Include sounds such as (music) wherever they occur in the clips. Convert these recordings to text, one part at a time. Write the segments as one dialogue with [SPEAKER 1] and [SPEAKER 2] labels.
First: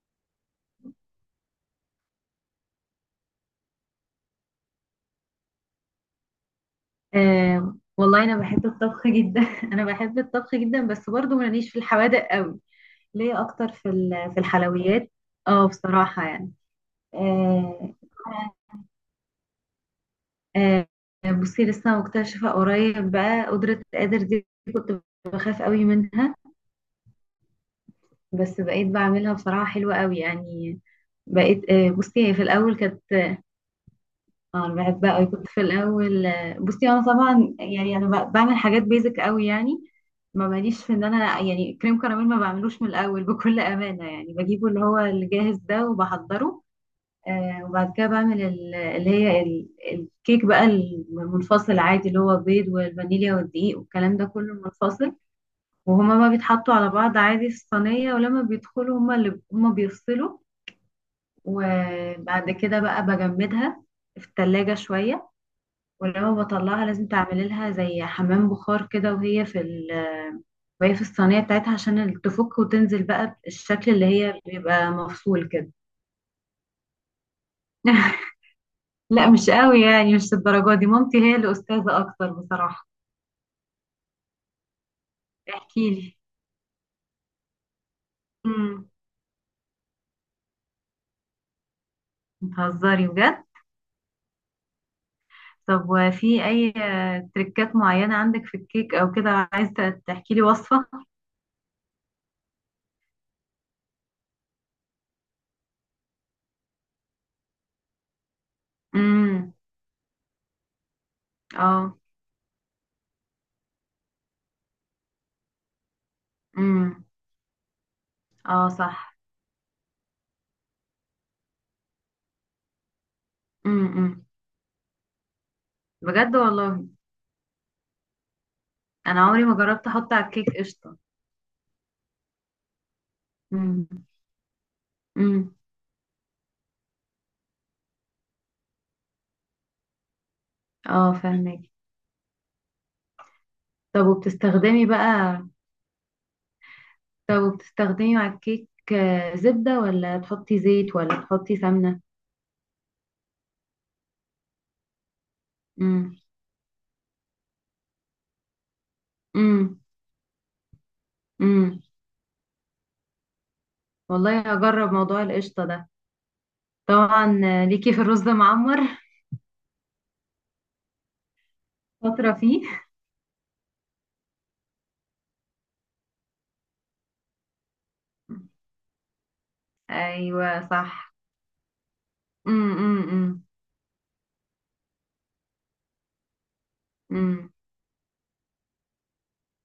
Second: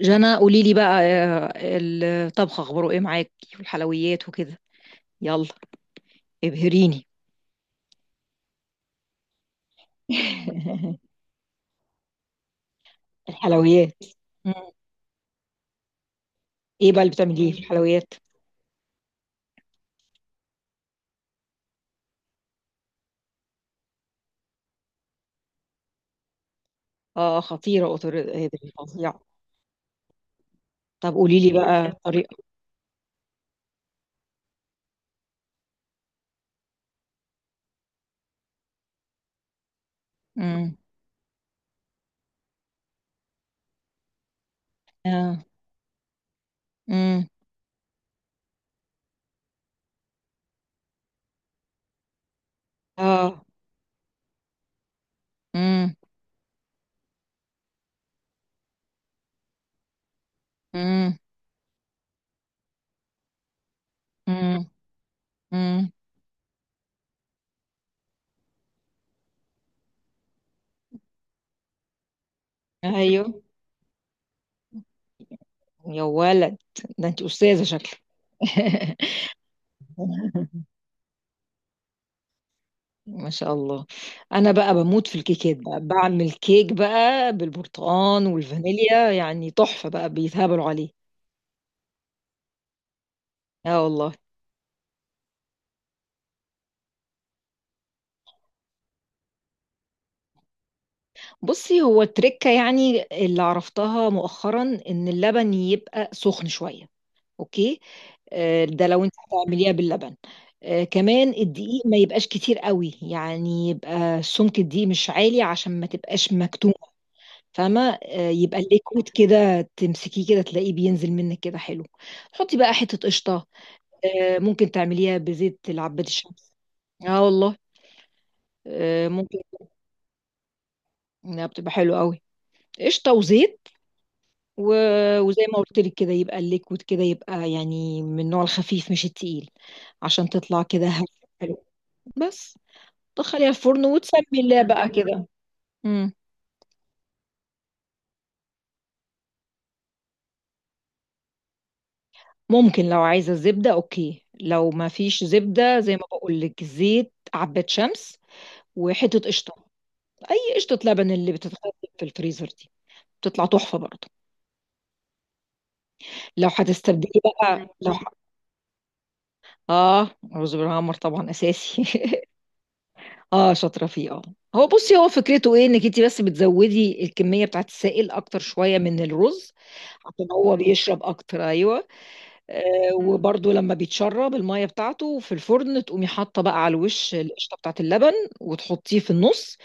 [SPEAKER 1] جنى، قولي لي بقى الطبخ اخباره ايه معاكي والحلويات وكده؟ يلا ابهريني.
[SPEAKER 2] آه، والله انا بحب الطبخ جدا. (laughs) انا بحب الطبخ جدا،
[SPEAKER 1] (laughs)
[SPEAKER 2] بس برضو ماليش في الحوادق قوي. ليا اكتر في
[SPEAKER 1] الحلويات.
[SPEAKER 2] في
[SPEAKER 1] مم.
[SPEAKER 2] الحلويات. اه، بصراحة يعني.
[SPEAKER 1] ايه بقى اللي بتعمليه في
[SPEAKER 2] آه.
[SPEAKER 1] الحلويات؟
[SPEAKER 2] آه. بصي، لسه مكتشفة قريب بقى قدرة القادر دي. كنت بخاف قوي منها،
[SPEAKER 1] اه، خطيره قطر هذه،
[SPEAKER 2] بس بقيت
[SPEAKER 1] فظيعه.
[SPEAKER 2] بعملها، بصراحة حلوة قوي يعني.
[SPEAKER 1] طب قولي لي
[SPEAKER 2] بقيت
[SPEAKER 1] بقى
[SPEAKER 2] بصي، هي
[SPEAKER 1] الطريقه.
[SPEAKER 2] في الاول كانت. اه، انا بحبها قوي، كنت في الاول. بصي انا طبعا يعني، انا بعمل حاجات بيزك قوي يعني. ما
[SPEAKER 1] مم.
[SPEAKER 2] ماليش في ان انا يعني كريم كراميل ما بعملوش من الاول. (laughs) بكل امانه يعني، بجيبه اللي هو
[SPEAKER 1] آه.
[SPEAKER 2] الجاهز ده وبحضره.
[SPEAKER 1] مم.
[SPEAKER 2] وبعد كده بعمل اللي هي الكيك بقى المنفصل، عادي اللي هو بيض والفانيليا
[SPEAKER 1] اه.
[SPEAKER 2] والدقيق والكلام ده كله منفصل.
[SPEAKER 1] مم.
[SPEAKER 2] وهما ما بيتحطوا على بعض عادي في الصينيه، ولما بيدخلوا هما اللي هما بيفصلوا.
[SPEAKER 1] مم.
[SPEAKER 2] وبعد كده بقى بجمدها في
[SPEAKER 1] مم.
[SPEAKER 2] التلاجة شوية.
[SPEAKER 1] مم.
[SPEAKER 2] ولما بطلعها لازم تعملي لها زي حمام بخار كده، وهي في الصينية بتاعتها، عشان تفك وتنزل بقى
[SPEAKER 1] ايوه.
[SPEAKER 2] بالشكل اللي هي بيبقى مفصول كده.
[SPEAKER 1] يا ولد، ده انت استاذه شكلك!
[SPEAKER 2] (laughs)
[SPEAKER 1] (laughs)
[SPEAKER 2] لا، مش قوي يعني، مش الدرجة دي. مامتي هي اللي أستاذة أكتر بصراحة.
[SPEAKER 1] ما شاء الله. انا بقى بموت في الكيكات، بقى
[SPEAKER 2] احكي لي.
[SPEAKER 1] بعمل كيك بقى بالبرتقال
[SPEAKER 2] امم
[SPEAKER 1] والفانيليا يعني تحفة، بقى بيتهبلوا عليه.
[SPEAKER 2] بتهزري بجد؟
[SPEAKER 1] اه والله.
[SPEAKER 2] طب وفي أي تريكات معينة عندك في الكيك أو كده؟ عايزة تحكي لي وصفة.
[SPEAKER 1] بصي، هو التركة يعني اللي عرفتها مؤخرا ان اللبن يبقى سخن شوية. اوكي. ده لو انت
[SPEAKER 2] امم.
[SPEAKER 1] هتعمليها باللبن. كمان الدقيق ما
[SPEAKER 2] اه.
[SPEAKER 1] يبقاش كتير قوي، يعني يبقى سمك الدقيق مش عالي عشان ما تبقاش مكتومة.
[SPEAKER 2] امم.
[SPEAKER 1] فاهمة؟ يبقى
[SPEAKER 2] اه،
[SPEAKER 1] الليكويد
[SPEAKER 2] صح.
[SPEAKER 1] كده تمسكيه كده تلاقيه بينزل منك كده حلو. حطي بقى حتة قشطة.
[SPEAKER 2] امم.
[SPEAKER 1] ممكن تعمليها بزيت العباد
[SPEAKER 2] بجد
[SPEAKER 1] الشمس.
[SPEAKER 2] والله.
[SPEAKER 1] اه والله.
[SPEAKER 2] أنا
[SPEAKER 1] ممكن،
[SPEAKER 2] عمري ما جربت أحط على الكيك قشطة.
[SPEAKER 1] انها بتبقى حلوة قوي. قشطة وزيت
[SPEAKER 2] امم.
[SPEAKER 1] و... وزي
[SPEAKER 2] امم.
[SPEAKER 1] ما قلت لك كده يبقى الليكويد كده يبقى يعني من النوع الخفيف مش التقيل. عشان تطلع كده
[SPEAKER 2] اه،
[SPEAKER 1] حلو
[SPEAKER 2] فاهمك.
[SPEAKER 1] بس. تدخليها الفرن
[SPEAKER 2] طب
[SPEAKER 1] وتسمي الله
[SPEAKER 2] وبتستخدمي
[SPEAKER 1] بقى كده.
[SPEAKER 2] بقى
[SPEAKER 1] مم.
[SPEAKER 2] طب وبتستخدمي مع الكيك زبدة ولا تحطي زيت ولا تحطي سمنة؟
[SPEAKER 1] ممكن، لو عايزة زبدة اوكي، لو ما فيش زبدة زي ما
[SPEAKER 2] امم.
[SPEAKER 1] بقول لك زيت عباد شمس وحتة قشطة.
[SPEAKER 2] امم.
[SPEAKER 1] أي قشطة، لبن اللي بتتخزن
[SPEAKER 2] امم
[SPEAKER 1] في الفريزر دي، بتطلع تحفة برضه.
[SPEAKER 2] والله هجرب موضوع القشطة ده.
[SPEAKER 1] لو هتستبدلي
[SPEAKER 2] طبعا،
[SPEAKER 1] بقى،
[SPEAKER 2] ليكي
[SPEAKER 1] لو
[SPEAKER 2] في الرز معمر. (laughs)
[SPEAKER 1] اه، رز بالعمر طبعا أساسي.
[SPEAKER 2] شاطرة فيه.
[SPEAKER 1] (laughs) اه، شاطرة فيه اه. هو بصي، هو فكرته ايه انك انت بس بتزودي الكمية بتاعت السائل اكتر شوية من الرز. عشان
[SPEAKER 2] ايوه
[SPEAKER 1] هو بيشرب
[SPEAKER 2] صح.
[SPEAKER 1] اكتر، ايوه.
[SPEAKER 2] امم. امم.
[SPEAKER 1] وبرده لما بيتشرب الميه بتاعته في الفرن، تقومي حاطه بقى على الوش
[SPEAKER 2] امم.
[SPEAKER 1] القشطه بتاعت اللبن، وتحطيه في النص،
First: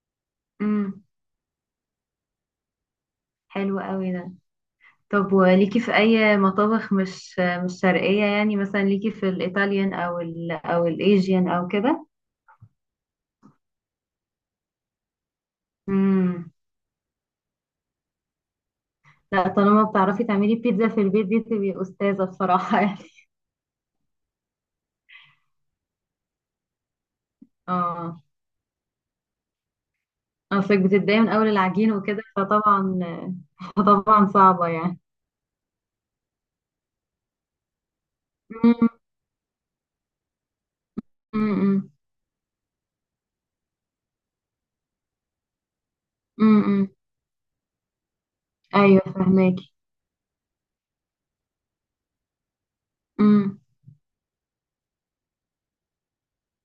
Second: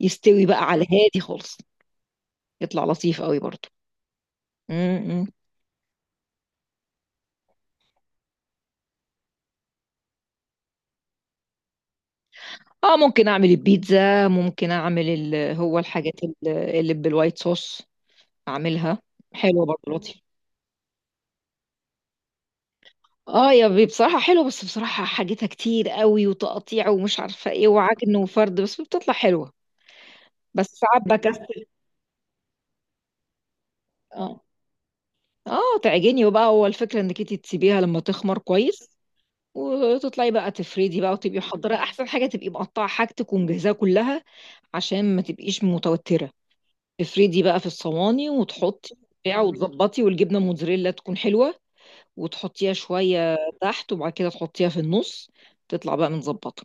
[SPEAKER 1] يستوي بقى على
[SPEAKER 2] امم
[SPEAKER 1] الهادي خالص، يطلع لطيف قوي
[SPEAKER 2] حلو قوي ده.
[SPEAKER 1] برده.
[SPEAKER 2] طب وليكي في اي مطابخ مش شرقية يعني، مثلا ليكي في الايطاليان او الايجيان او كده؟
[SPEAKER 1] اه، ممكن اعمل البيتزا، ممكن اعمل هو الحاجات
[SPEAKER 2] مم.
[SPEAKER 1] اللي بالوايت صوص اعملها.
[SPEAKER 2] لا،
[SPEAKER 1] حلوه برضه
[SPEAKER 2] طالما
[SPEAKER 1] لطيف.
[SPEAKER 2] بتعرفي تعملي بيتزا في البيت دي تبقي أستاذة بصراحة. (laughs) يعني
[SPEAKER 1] اه يا بي، بصراحه حلوه بس بصراحه حاجتها كتير قوي، وتقطيع ومش عارفه ايه وعجن
[SPEAKER 2] اه،
[SPEAKER 1] وفرد، بس بتطلع حلوه. بس
[SPEAKER 2] اصلك
[SPEAKER 1] ساعات
[SPEAKER 2] بتتضايقي من اول
[SPEAKER 1] بكسل.
[SPEAKER 2] العجين وكده فطبعا
[SPEAKER 1] اه
[SPEAKER 2] صعبة يعني.
[SPEAKER 1] اه، تعجني وبقى هو الفكره انك انت تسيبيها لما تخمر
[SPEAKER 2] أمم.
[SPEAKER 1] كويس، وتطلعي بقى تفردي بقى، وتبقي محضره
[SPEAKER 2] أمم.
[SPEAKER 1] احسن حاجه، تبقي مقطعه حاجتك ومجهزاها كلها. عشان ما تبقيش متوتره.
[SPEAKER 2] أمم.
[SPEAKER 1] تفردي بقى في الصواني وتحطي
[SPEAKER 2] ايوه،
[SPEAKER 1] بتاع
[SPEAKER 2] فهماكي.
[SPEAKER 1] وتظبطي، والجبنه موتزاريلا تكون حلوه، وتحطيها شويه
[SPEAKER 2] أمم.
[SPEAKER 1] تحت وبعد كده تحطيها في النص، تطلع بقى متظبطه.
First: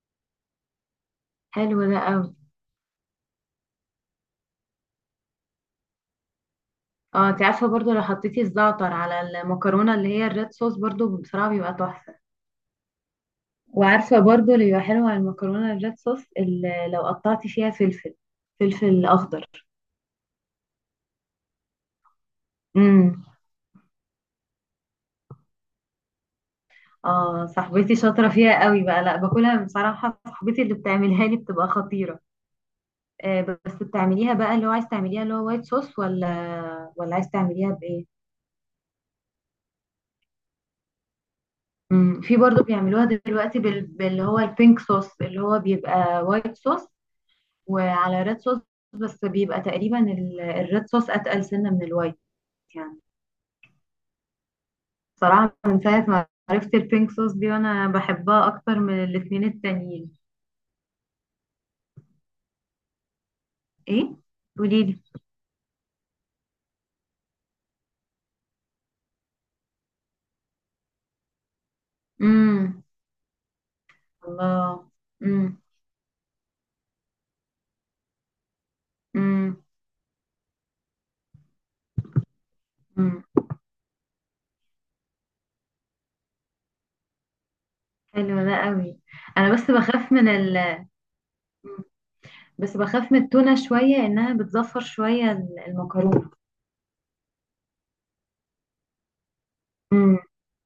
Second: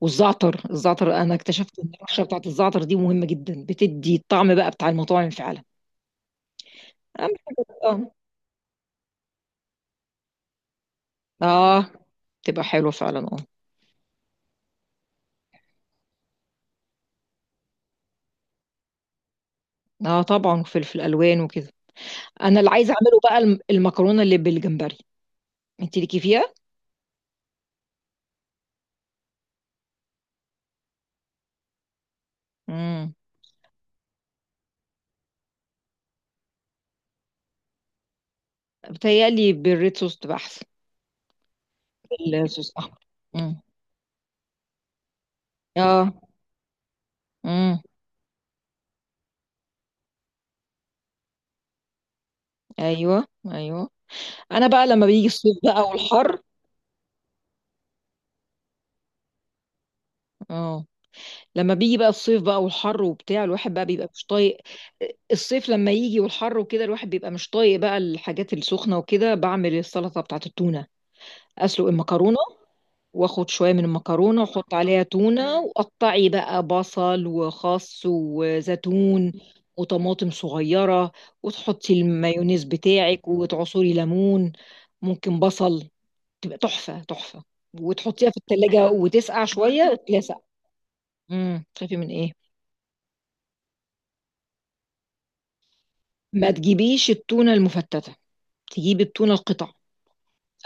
[SPEAKER 1] والزعتر، الزعتر انا اكتشفت
[SPEAKER 2] حلو
[SPEAKER 1] ان
[SPEAKER 2] ده
[SPEAKER 1] الرشه
[SPEAKER 2] قوي.
[SPEAKER 1] بتاعت الزعتر دي مهمه جدا، بتدي الطعم بقى بتاع المطاعم فعلا. اهم
[SPEAKER 2] اه، انت
[SPEAKER 1] حاجه،
[SPEAKER 2] عارفة برضو لو
[SPEAKER 1] اه.
[SPEAKER 2] حطيتي الزعتر على المكرونة اللي هي الريد صوص برضو بصراحة بيبقى
[SPEAKER 1] اه،
[SPEAKER 2] تحفة.
[SPEAKER 1] تبقى حلوه فعلا اه.
[SPEAKER 2] وعارفة برضو اللي بيبقى حلو على المكرونة الريد صوص اللي لو قطعتي فيها فلفل. فلفل اخضر.
[SPEAKER 1] اه طبعا، وفلفل الوان وكده. انا اللي عايزه اعمله بقى المكرونه اللي بالجمبري. انت ليكي فيها؟
[SPEAKER 2] اه، صاحبتي شاطرة فيها قوي بقى، لا باكلها بصراحة، صاحبتي اللي بتعملها لي بتبقى خطيرة.
[SPEAKER 1] امم،
[SPEAKER 2] آه، بس بتعمليها بقى اللي هو عايز تعمليها اللي هو وايت صوص ولا عايز تعمليها بإيه؟
[SPEAKER 1] بتهيألي بالريد صوص تبقى احسن.
[SPEAKER 2] في برضو
[SPEAKER 1] الصوص احمر.
[SPEAKER 2] بيعملوها دلوقتي
[SPEAKER 1] امم.
[SPEAKER 2] باللي هو البينك صوص، اللي هو
[SPEAKER 1] اه.
[SPEAKER 2] بيبقى وايت صوص
[SPEAKER 1] امم.
[SPEAKER 2] وعلى ريد صوص. بس بيبقى تقريبا الريد صوص أتقل سنة من الوايت يعني.
[SPEAKER 1] ايوه. ايوه. انا بقى لما بيجي الصيف
[SPEAKER 2] بصراحة
[SPEAKER 1] بقى
[SPEAKER 2] من ساعة ما
[SPEAKER 1] والحر.
[SPEAKER 2] عرفت البينك صوص دي وانا بحبها اكتر من الاتنين التانيين.
[SPEAKER 1] اه، لما بيجي بقى الصيف بقى والحر وبتاع، الواحد بقى بيبقى
[SPEAKER 2] ايه؟
[SPEAKER 1] مش طايق.
[SPEAKER 2] قوليلي.
[SPEAKER 1] الصيف لما يجي والحر وكده، الواحد بيبقى مش طايق بقى الحاجات السخنه وكده، بعمل السلطه بتاعت التونه. اسلق المكرونه،
[SPEAKER 2] امم
[SPEAKER 1] واخد شويه من المكرونه واحط
[SPEAKER 2] الله.
[SPEAKER 1] عليها تونه، وقطعي بقى بصل وخس وزيتون
[SPEAKER 2] امم
[SPEAKER 1] وطماطم صغيره، وتحطي المايونيز
[SPEAKER 2] امم
[SPEAKER 1] بتاعك وتعصري ليمون. ممكن بصل، تبقى تحفة تحفة. وتحطيها في
[SPEAKER 2] حلو ده
[SPEAKER 1] التلاجة
[SPEAKER 2] قوي.
[SPEAKER 1] وتسقع
[SPEAKER 2] انا بس
[SPEAKER 1] شوية
[SPEAKER 2] بخاف من
[SPEAKER 1] تلاسع. امم،
[SPEAKER 2] مم.
[SPEAKER 1] تخافي من ايه؟
[SPEAKER 2] بس بخاف من التونة شوية، انها بتزفر شوية. المكرونة.
[SPEAKER 1] ما تجيبيش التونة المفتتة، تجيبي التونة القطع
[SPEAKER 2] امم.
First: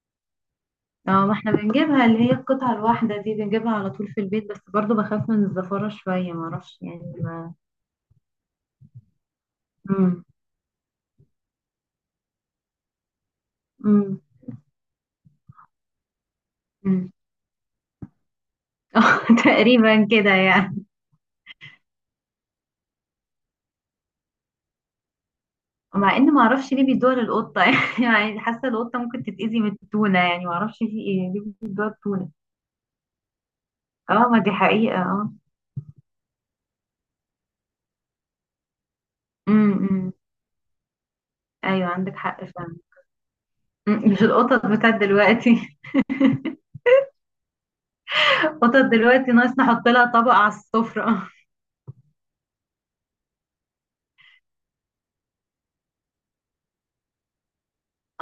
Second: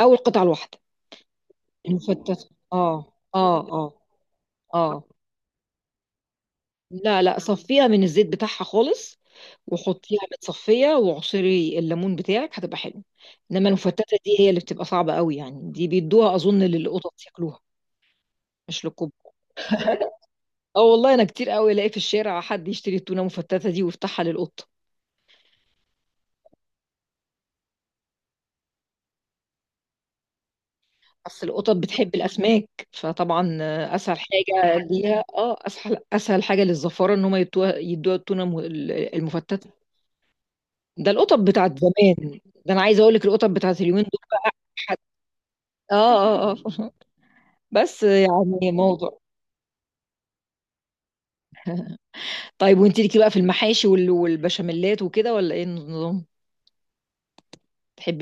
[SPEAKER 1] او القطع الواحدة.
[SPEAKER 2] اه، ما احنا بنجيبها اللي هي
[SPEAKER 1] المفتتة،
[SPEAKER 2] القطعة
[SPEAKER 1] اه
[SPEAKER 2] الواحدة دي،
[SPEAKER 1] اه
[SPEAKER 2] بنجيبها على
[SPEAKER 1] اه.
[SPEAKER 2] طول في البيت، بس برضو
[SPEAKER 1] اه.
[SPEAKER 2] بخاف من الزفارة شوية، ما اعرفش يعني
[SPEAKER 1] لا لا،
[SPEAKER 2] ما.
[SPEAKER 1] صفيها من الزيت بتاعها خالص، وحطيها
[SPEAKER 2] امم.
[SPEAKER 1] متصفية وعصري الليمون بتاعك، هتبقى حلو. انما المفتتة
[SPEAKER 2] امم.
[SPEAKER 1] دي هي اللي بتبقى صعبة قوي، يعني دي بيدوها اظن
[SPEAKER 2] امم.
[SPEAKER 1] للقطط ياكلوها، مش
[SPEAKER 2] (laughs)
[SPEAKER 1] للكبار.
[SPEAKER 2] اه، تقريبا
[SPEAKER 1] (laughs)
[SPEAKER 2] كده
[SPEAKER 1] اه
[SPEAKER 2] يعني.
[SPEAKER 1] والله، انا كتير قوي الاقي في الشارع حد يشتري التونة المفتتة دي ويفتحها للقط.
[SPEAKER 2] مع ان ما اعرفش ليه بيدوها للقطة. (laughs) يعني حاسة القطة ممكن تتأذي من التونة، يعني ما اعرفش في ايه ليه
[SPEAKER 1] أصل القطط
[SPEAKER 2] بيدوها
[SPEAKER 1] بتحب
[SPEAKER 2] التونة.
[SPEAKER 1] الأسماك، فطبعا أسهل
[SPEAKER 2] اه، ما دي
[SPEAKER 1] حاجة
[SPEAKER 2] حقيقة.
[SPEAKER 1] ليها،
[SPEAKER 2] اه.
[SPEAKER 1] اه، أسهل أسهل حاجة للزفارة إن هم يدوها يدوها التونة المفتتة.
[SPEAKER 2] امم. أمم.
[SPEAKER 1] ده القطط بتاعت
[SPEAKER 2] ايوه، عندك
[SPEAKER 1] زمان.
[SPEAKER 2] حق
[SPEAKER 1] ده
[SPEAKER 2] فعلا.
[SPEAKER 1] أنا عايزة أقول لك القطط بتاعت اليومين دول
[SPEAKER 2] مش
[SPEAKER 1] بقى.
[SPEAKER 2] القطط بتاعت
[SPEAKER 1] حد،
[SPEAKER 2] دلوقتي.
[SPEAKER 1] اه اه اه. (laughs) بس
[SPEAKER 2] (laughs)
[SPEAKER 1] يعني
[SPEAKER 2] القطط
[SPEAKER 1] موضوع.
[SPEAKER 2] دلوقتي ناقص نحط لها طبق على السفرة.
[SPEAKER 1] طيب، وانت ليكي بقى في المحاشي والبشاميلات وكده، ولا ايه النظام؟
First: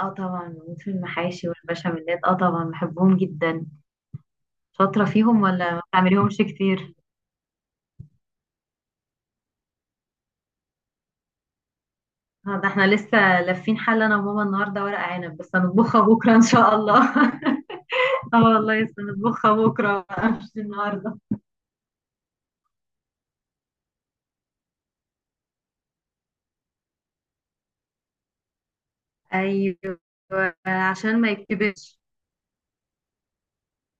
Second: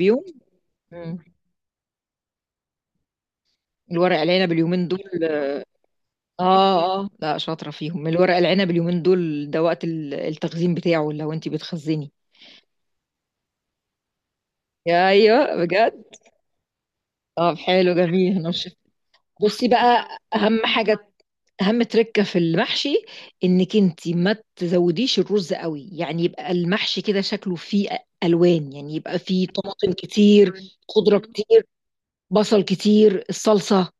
[SPEAKER 2] اه طبعا، بموت في
[SPEAKER 1] مم.
[SPEAKER 2] المحاشي والبشاميلات. اه طبعا بحبهم جدا.
[SPEAKER 1] الورق العنب اليومين دول،
[SPEAKER 2] شاطرة فيهم ولا ما بتعمليهمش كتير؟
[SPEAKER 1] اه اه، لا شاطرة فيهم. الورق العنب اليومين دول ده وقت التخزين بتاعه، لو انت بتخزني.
[SPEAKER 2] آه، ده احنا لسه لافين حل انا وماما النهارده ورق عنب،
[SPEAKER 1] ايوه
[SPEAKER 2] بس هنطبخها
[SPEAKER 1] بجد.
[SPEAKER 2] بكره ان شاء الله.
[SPEAKER 1] طب
[SPEAKER 2] (laughs)
[SPEAKER 1] حلو جميل،
[SPEAKER 2] اه
[SPEAKER 1] هنشف.
[SPEAKER 2] والله، لسه هنطبخها
[SPEAKER 1] بصي
[SPEAKER 2] بكره
[SPEAKER 1] بقى،
[SPEAKER 2] بقى، مش
[SPEAKER 1] اهم حاجه،
[SPEAKER 2] النهارده.
[SPEAKER 1] اهم تركه في المحشي انك انت ما تزوديش الرز قوي، يعني يبقى المحشي كده شكله فيه الوان، يعني يبقى فيه طماطم
[SPEAKER 2] ايوه،
[SPEAKER 1] كتير، خضره
[SPEAKER 2] عشان ما
[SPEAKER 1] كتير،
[SPEAKER 2] يتكبرش.
[SPEAKER 1] بصل كتير، الصلصه،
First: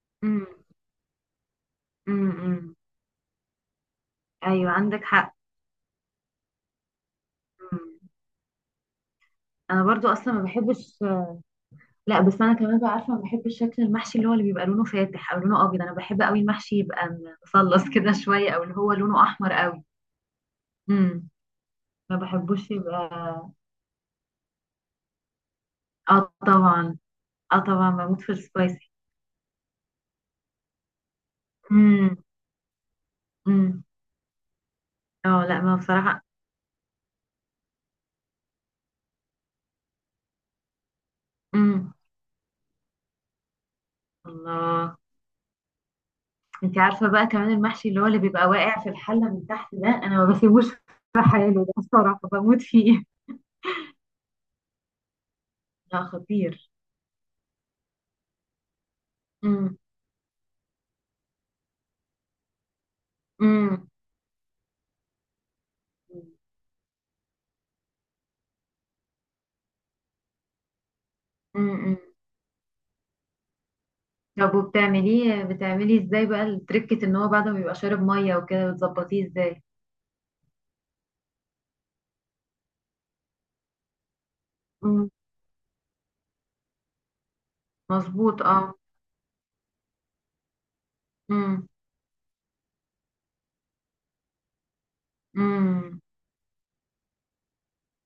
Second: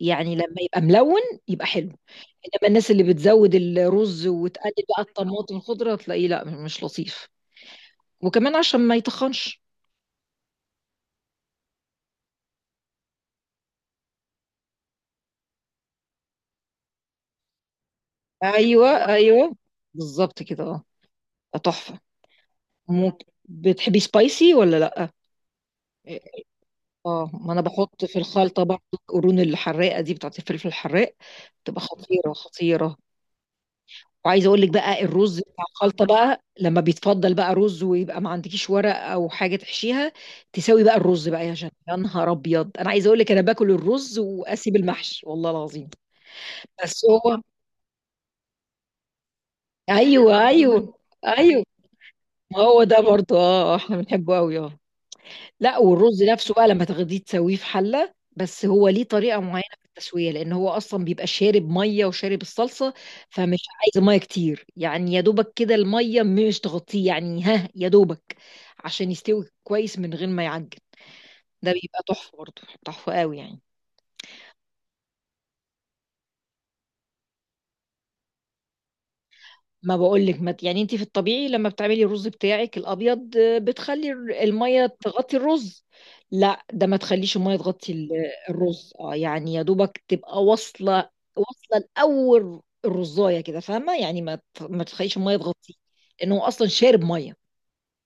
[SPEAKER 1] يعني
[SPEAKER 2] امم.
[SPEAKER 1] لما يبقى ملون يبقى حلو.
[SPEAKER 2] امم.
[SPEAKER 1] انما
[SPEAKER 2] أمم.
[SPEAKER 1] الناس اللي بتزود الرز
[SPEAKER 2] ايوه،
[SPEAKER 1] وتقلل بقى
[SPEAKER 2] عندك حق.
[SPEAKER 1] الطماطم الخضره، تلاقيه لا مش لطيف،
[SPEAKER 2] أمم.
[SPEAKER 1] وكمان عشان ما يتخنش.
[SPEAKER 2] انا برضو اصلا ما بحبش. لا، بس انا كمان بقى عارفه، ما بحبش شكل المحشي اللي هو اللي بيبقى لونه فاتح او لونه ابيض، انا بحب قوي المحشي يبقى مصلص كده شويه، او اللي
[SPEAKER 1] ايوه
[SPEAKER 2] هو لونه احمر
[SPEAKER 1] ايوه،
[SPEAKER 2] قوي.
[SPEAKER 1] بالظبط كده،
[SPEAKER 2] امم
[SPEAKER 1] اه تحفه.
[SPEAKER 2] ما بحبوش يبقى.
[SPEAKER 1] ممكن، بتحبي سبايسي ولا لا؟
[SPEAKER 2] اه طبعا.
[SPEAKER 1] اه، ما
[SPEAKER 2] اه
[SPEAKER 1] انا
[SPEAKER 2] طبعا،
[SPEAKER 1] بحط في
[SPEAKER 2] بموت في
[SPEAKER 1] الخلطه برضه
[SPEAKER 2] السبايسي.
[SPEAKER 1] القرون الحراقه دي بتاعت الفلفل الحراق. بتبقى
[SPEAKER 2] امم.
[SPEAKER 1] خطيره خطيره.
[SPEAKER 2] امم.
[SPEAKER 1] وعايزه اقول لك بقى، الرز
[SPEAKER 2] اه لا،
[SPEAKER 1] بتاع
[SPEAKER 2] ما
[SPEAKER 1] الخلطه
[SPEAKER 2] بصراحه.
[SPEAKER 1] بقى لما بيتفضل بقى رز ويبقى ما عندكيش ورق او حاجه تحشيها، تساوي بقى الرز بقى، يا جنة
[SPEAKER 2] امم
[SPEAKER 1] يا نهار ابيض، انا عايزه اقول لك انا باكل الرز واسيب
[SPEAKER 2] الله.
[SPEAKER 1] المحشي والله العظيم.
[SPEAKER 2] انت
[SPEAKER 1] بس
[SPEAKER 2] عارفه بقى
[SPEAKER 1] هو،
[SPEAKER 2] كمان المحشي اللي هو اللي بيبقى واقع في الحله من تحت ده انا ما
[SPEAKER 1] ايوه
[SPEAKER 2] بسيبوش.
[SPEAKER 1] ايوه
[SPEAKER 2] في
[SPEAKER 1] (laughs) ايوه.
[SPEAKER 2] حاله ده بصراحه
[SPEAKER 1] ما
[SPEAKER 2] بموت
[SPEAKER 1] هو ده
[SPEAKER 2] فيه.
[SPEAKER 1] برضه اه. احنا بنحبه قوي اه. لا،
[SPEAKER 2] لا
[SPEAKER 1] والرز نفسه بقى
[SPEAKER 2] خطير.
[SPEAKER 1] لما تاخديه تسويه في حله، بس هو ليه طريقه معينه
[SPEAKER 2] امم.
[SPEAKER 1] في التسويه لان هو اصلا بيبقى شارب ميه وشارب الصلصه. فمش
[SPEAKER 2] امم.
[SPEAKER 1] عايز ميه كتير، يعني يا دوبك كده الميه مش تغطيه، يعني ها يا دوبك، عشان يستوي كويس من غير ما يعجن. ده
[SPEAKER 2] امم
[SPEAKER 1] بيبقى تحفه برضه، تحفه قوي يعني.
[SPEAKER 2] طب وبتعمليه، بتعملي ازاي بقى التركة ان هو بعد ما بيبقى شارب مية وكده بتظبطيه ازاي؟
[SPEAKER 1] ما بقولك، ما يعني انت في الطبيعي لما بتعملي الرز بتاعك الابيض، بتخلي الميه
[SPEAKER 2] مم.
[SPEAKER 1] تغطي الرز. لا، ده ما تخليش الميه تغطي
[SPEAKER 2] مظبوط اه.
[SPEAKER 1] الرز، اه يعني يا دوبك تبقى واصله،
[SPEAKER 2] امم.
[SPEAKER 1] واصله لاول الرزايه كده، فاهمه يعني، ما تخليش الميه تغطيه.
[SPEAKER 2] امم.
[SPEAKER 1] لانه هو اصلا شارب ميه.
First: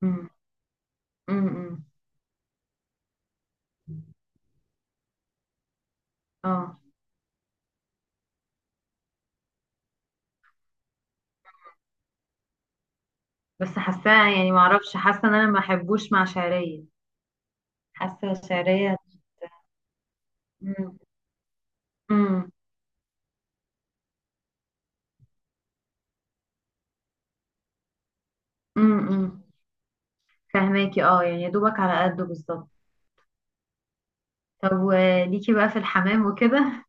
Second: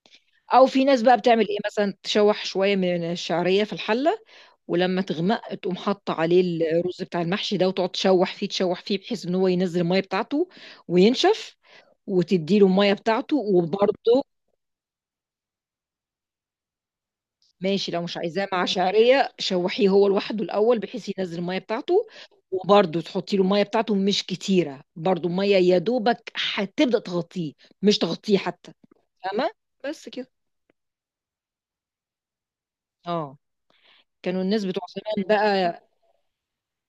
[SPEAKER 2] امم.
[SPEAKER 1] او في ناس بقى بتعمل ايه،
[SPEAKER 2] امم
[SPEAKER 1] مثلا تشوح شويه من الشعريه في الحله، ولما تغمق تقوم حاطه عليه
[SPEAKER 2] اه.
[SPEAKER 1] الرز بتاع المحشي ده، وتقعد تشوح فيه تشوح فيه بحيث ان هو ينزل الميه بتاعته وينشف، وتدي له الميه بتاعته
[SPEAKER 2] بس
[SPEAKER 1] وبرده.
[SPEAKER 2] حاساها يعني معرفش، حاسة ان انا ما احبوش مع شعرية.
[SPEAKER 1] ماشي، لو مش
[SPEAKER 2] حاسة
[SPEAKER 1] عايزاه مع
[SPEAKER 2] شعرية.
[SPEAKER 1] شعريه شوحيه هو لوحده الاول
[SPEAKER 2] امم.
[SPEAKER 1] بحيث ينزل الميه بتاعته،
[SPEAKER 2] امم.
[SPEAKER 1] وبرده تحطي له الميه بتاعته، مش كتيره برده، الميه يا دوبك هتبدا تغطيه، مش تغطيه حتى،
[SPEAKER 2] امم.
[SPEAKER 1] فاهمه؟ بس كده.
[SPEAKER 2] فهماكي اه، يعني يا دوبك على قده بالظبط.
[SPEAKER 1] اه، كانوا الناس
[SPEAKER 2] طب
[SPEAKER 1] بتوع زمان
[SPEAKER 2] وليكي بقى في
[SPEAKER 1] بقى.
[SPEAKER 2] الحمام وكده؟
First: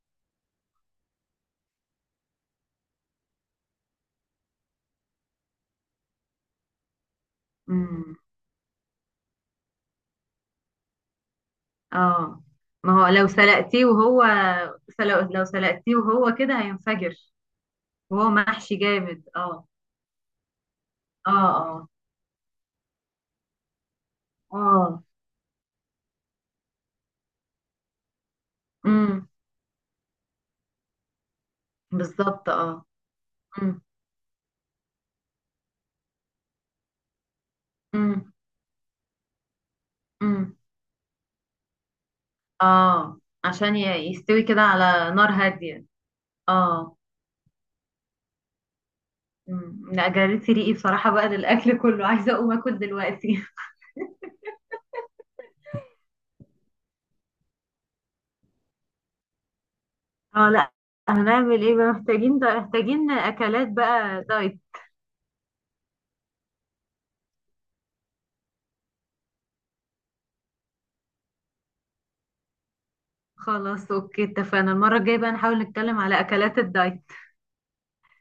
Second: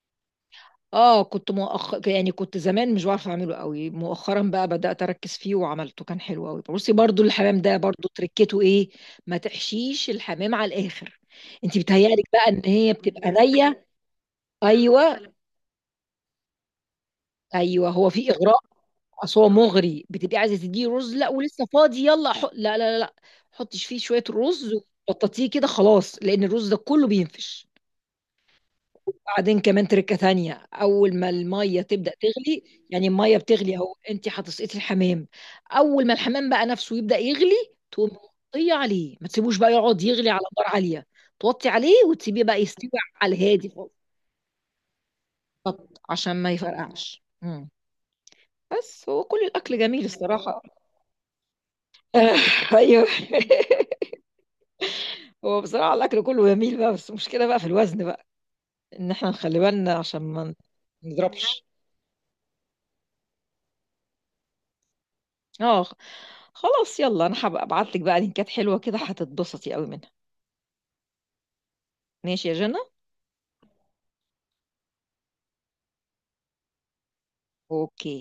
[SPEAKER 1] اه، كنت يعني كنت زمان مش بعرف اعمله قوي، مؤخرا بقى بدأت اركز فيه وعملته، كان حلو قوي. بصي برضو الحمام ده برضو
[SPEAKER 2] امم
[SPEAKER 1] تركته ايه. ما تحشيش الحمام على الاخر، انت بتهيألك
[SPEAKER 2] اه،
[SPEAKER 1] بقى ان هي
[SPEAKER 2] ما هو
[SPEAKER 1] بتبقى نية. ايوه
[SPEAKER 2] لو سلقتيه وهو كده هينفجر.
[SPEAKER 1] ايوه، هو
[SPEAKER 2] وهو
[SPEAKER 1] في اغراء.
[SPEAKER 2] محشي جامد
[SPEAKER 1] اصل هو
[SPEAKER 2] اه.
[SPEAKER 1] مغري، بتبقي عايزه تديه رز، لا
[SPEAKER 2] اه.
[SPEAKER 1] ولسه
[SPEAKER 2] اه.
[SPEAKER 1] فاضي يلا حط. لا لا لا لا. حطش فيه شويه رز،
[SPEAKER 2] اه.
[SPEAKER 1] وبططيه كده خلاص لان الرز ده كله بينفش.
[SPEAKER 2] امم
[SPEAKER 1] بعدين كمان تركة تانية، أول ما المية تبدأ
[SPEAKER 2] بالظبط
[SPEAKER 1] تغلي،
[SPEAKER 2] اه.
[SPEAKER 1] يعني المية بتغلي
[SPEAKER 2] امم.
[SPEAKER 1] أهو، أنت هتسقطي الحمام. أول ما الحمام بقى نفسه يبدأ يغلي، تقوم
[SPEAKER 2] امم.
[SPEAKER 1] توطي عليه، ما تسيبوش بقى يقعد يغلي على
[SPEAKER 2] امم
[SPEAKER 1] نار عالية. توطي عليه وتسيبيه بقى يستوي
[SPEAKER 2] اه.
[SPEAKER 1] على الهادي
[SPEAKER 2] عشان
[SPEAKER 1] خالص.
[SPEAKER 2] يستوي كده على نار هادية.
[SPEAKER 1] بالظبط، عشان ما
[SPEAKER 2] اه.
[SPEAKER 1] يفرقعش. مم. بس هو كل الأكل جميل
[SPEAKER 2] لا، جريت
[SPEAKER 1] الصراحة.
[SPEAKER 2] ريقي بصراحة بقى للأكل كله، عايزة أقوم
[SPEAKER 1] (laughs)
[SPEAKER 2] أكل
[SPEAKER 1] أيوه.
[SPEAKER 2] دلوقتي. (laughs)
[SPEAKER 1] (laughs) هو بصراحة الأكل كله جميل بقى، بس المشكلة بقى في الوزن بقى، إن إحنا نخلي بالنا عشان
[SPEAKER 2] اه
[SPEAKER 1] ما
[SPEAKER 2] لا، هنعمل
[SPEAKER 1] نضربش.
[SPEAKER 2] ايه بقى، محتاجين ده، محتاجين اكلات بقى دايت.
[SPEAKER 1] اه، خلاص يلا، انا هبقى ابعت لك بقى لينكات حلوه كده هتتبسطي قوي منها. ماشي يا جنى.
[SPEAKER 2] خلاص أوكي، اتفقنا المرة الجاية بقى نحاول نتكلم على أكلات الدايت.
[SPEAKER 1] اوكي.